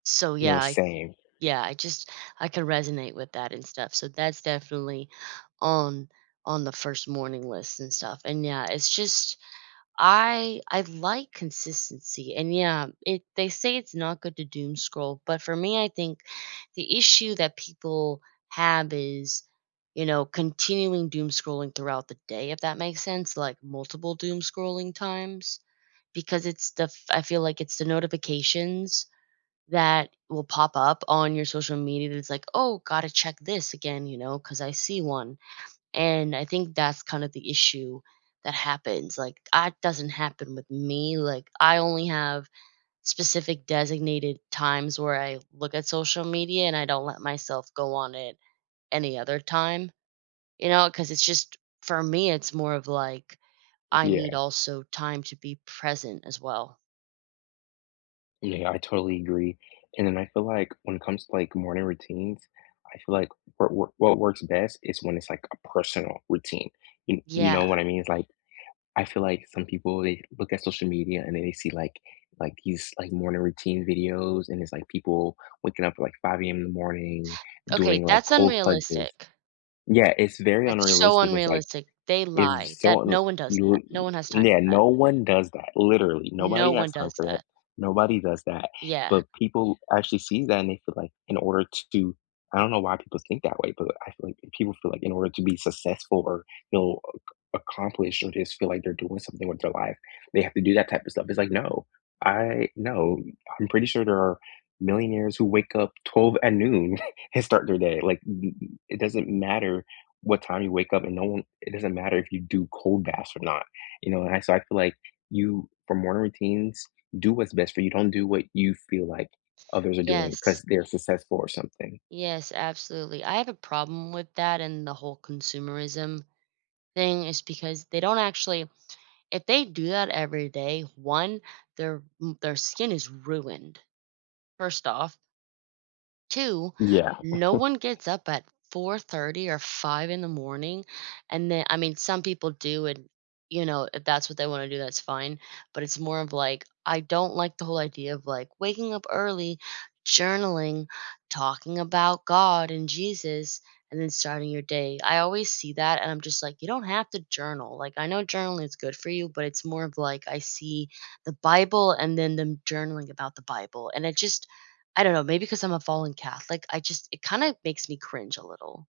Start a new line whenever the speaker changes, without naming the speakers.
So,
No,
yeah I
same.
yeah I just I can resonate with that and stuff. So that's definitely on on the 1st morning list and stuff. And, yeah, it's just I I like consistency. And, yeah, it they say it's not good to doom scroll. But for me, I think the issue that people have is, you know, continuing doom scrolling throughout the day, if that makes sense? Like, multiple doom scrolling times because it's the f I feel like it's the notifications that will pop up on your social media that's like, "Oh, gotta check this again," you know, 'cause I see 1. And I think that's kind of the issue that happens. Like, I doesn't happen with me. Like, I only have specific designated times where I look at social media, and I don't let myself go on it any other time. You know? 'Cause it's just for me, it's more of, like, I need
Yeah.
also time to be present as well.
Yeah, I totally agree. And then I feel like when it comes to, like, morning routines, I feel like what work what works best is when it's, like, a personal routine. You you
Yeah.
know what I mean? It's, like, I feel like some people, they look at social media, and then they see, like like, these, like, morning routine videos. And it's, like, people waking up at, like, 5 AM in the morning
Okay.
doing, like,
That's
cold plunges.
unrealistic.
Yeah, it's very
That's so
unrealistic. It's, like,
unrealistic. They lie
it's
that
so unre
no one does
real uh,
that. No one has time
and yeah,
for that.
no one does that, literally.
No
Nobody has
one
time
does
for that.
that.
Nobody does that.
Yeah.
But people actually see that, and they feel like, in order to do I don't know why people think that way, but I feel like people feel like in order to be successful or they'll ac accomplish or just feel like they're doing something with their life, they have to do that type of stuff. It's like, no. I no. I'm pretty sure there are millionaires who wake up 12 at noon and start their day. Like, i it it doesn't matter what time you wake up, and no one it doesn't matter if you do cold baths or not. You know? And so I feel like, you for morning routines, do what's best for you. Don't do what you feel like others are doing
Yes.
'cause they're successful or something.
Yes, absolutely. I have a problem with that and the whole consumerism thing is because they don't actually if they do that every day, 1, their m their skin is ruined, 1st off. 2,
Yeah.
no one gets up at 4:30 or 5 in the morning, and then I mean, some people do and, you know, if that's what they wanna do, that's fine, but it's more of, like, I don't like the whole idea of, like, waking up early, journaling, talking about God and Jesus, and then starting your day. I always see that, and I'm just like, "You don't have to journal," like, "I know journaling is good for you," but it's more of like, I see the Bible and then them journaling about the Bible. And I just I don't know, maybe 'cause I'm a fallen Catholic, I just it kinda makes me cringe a little.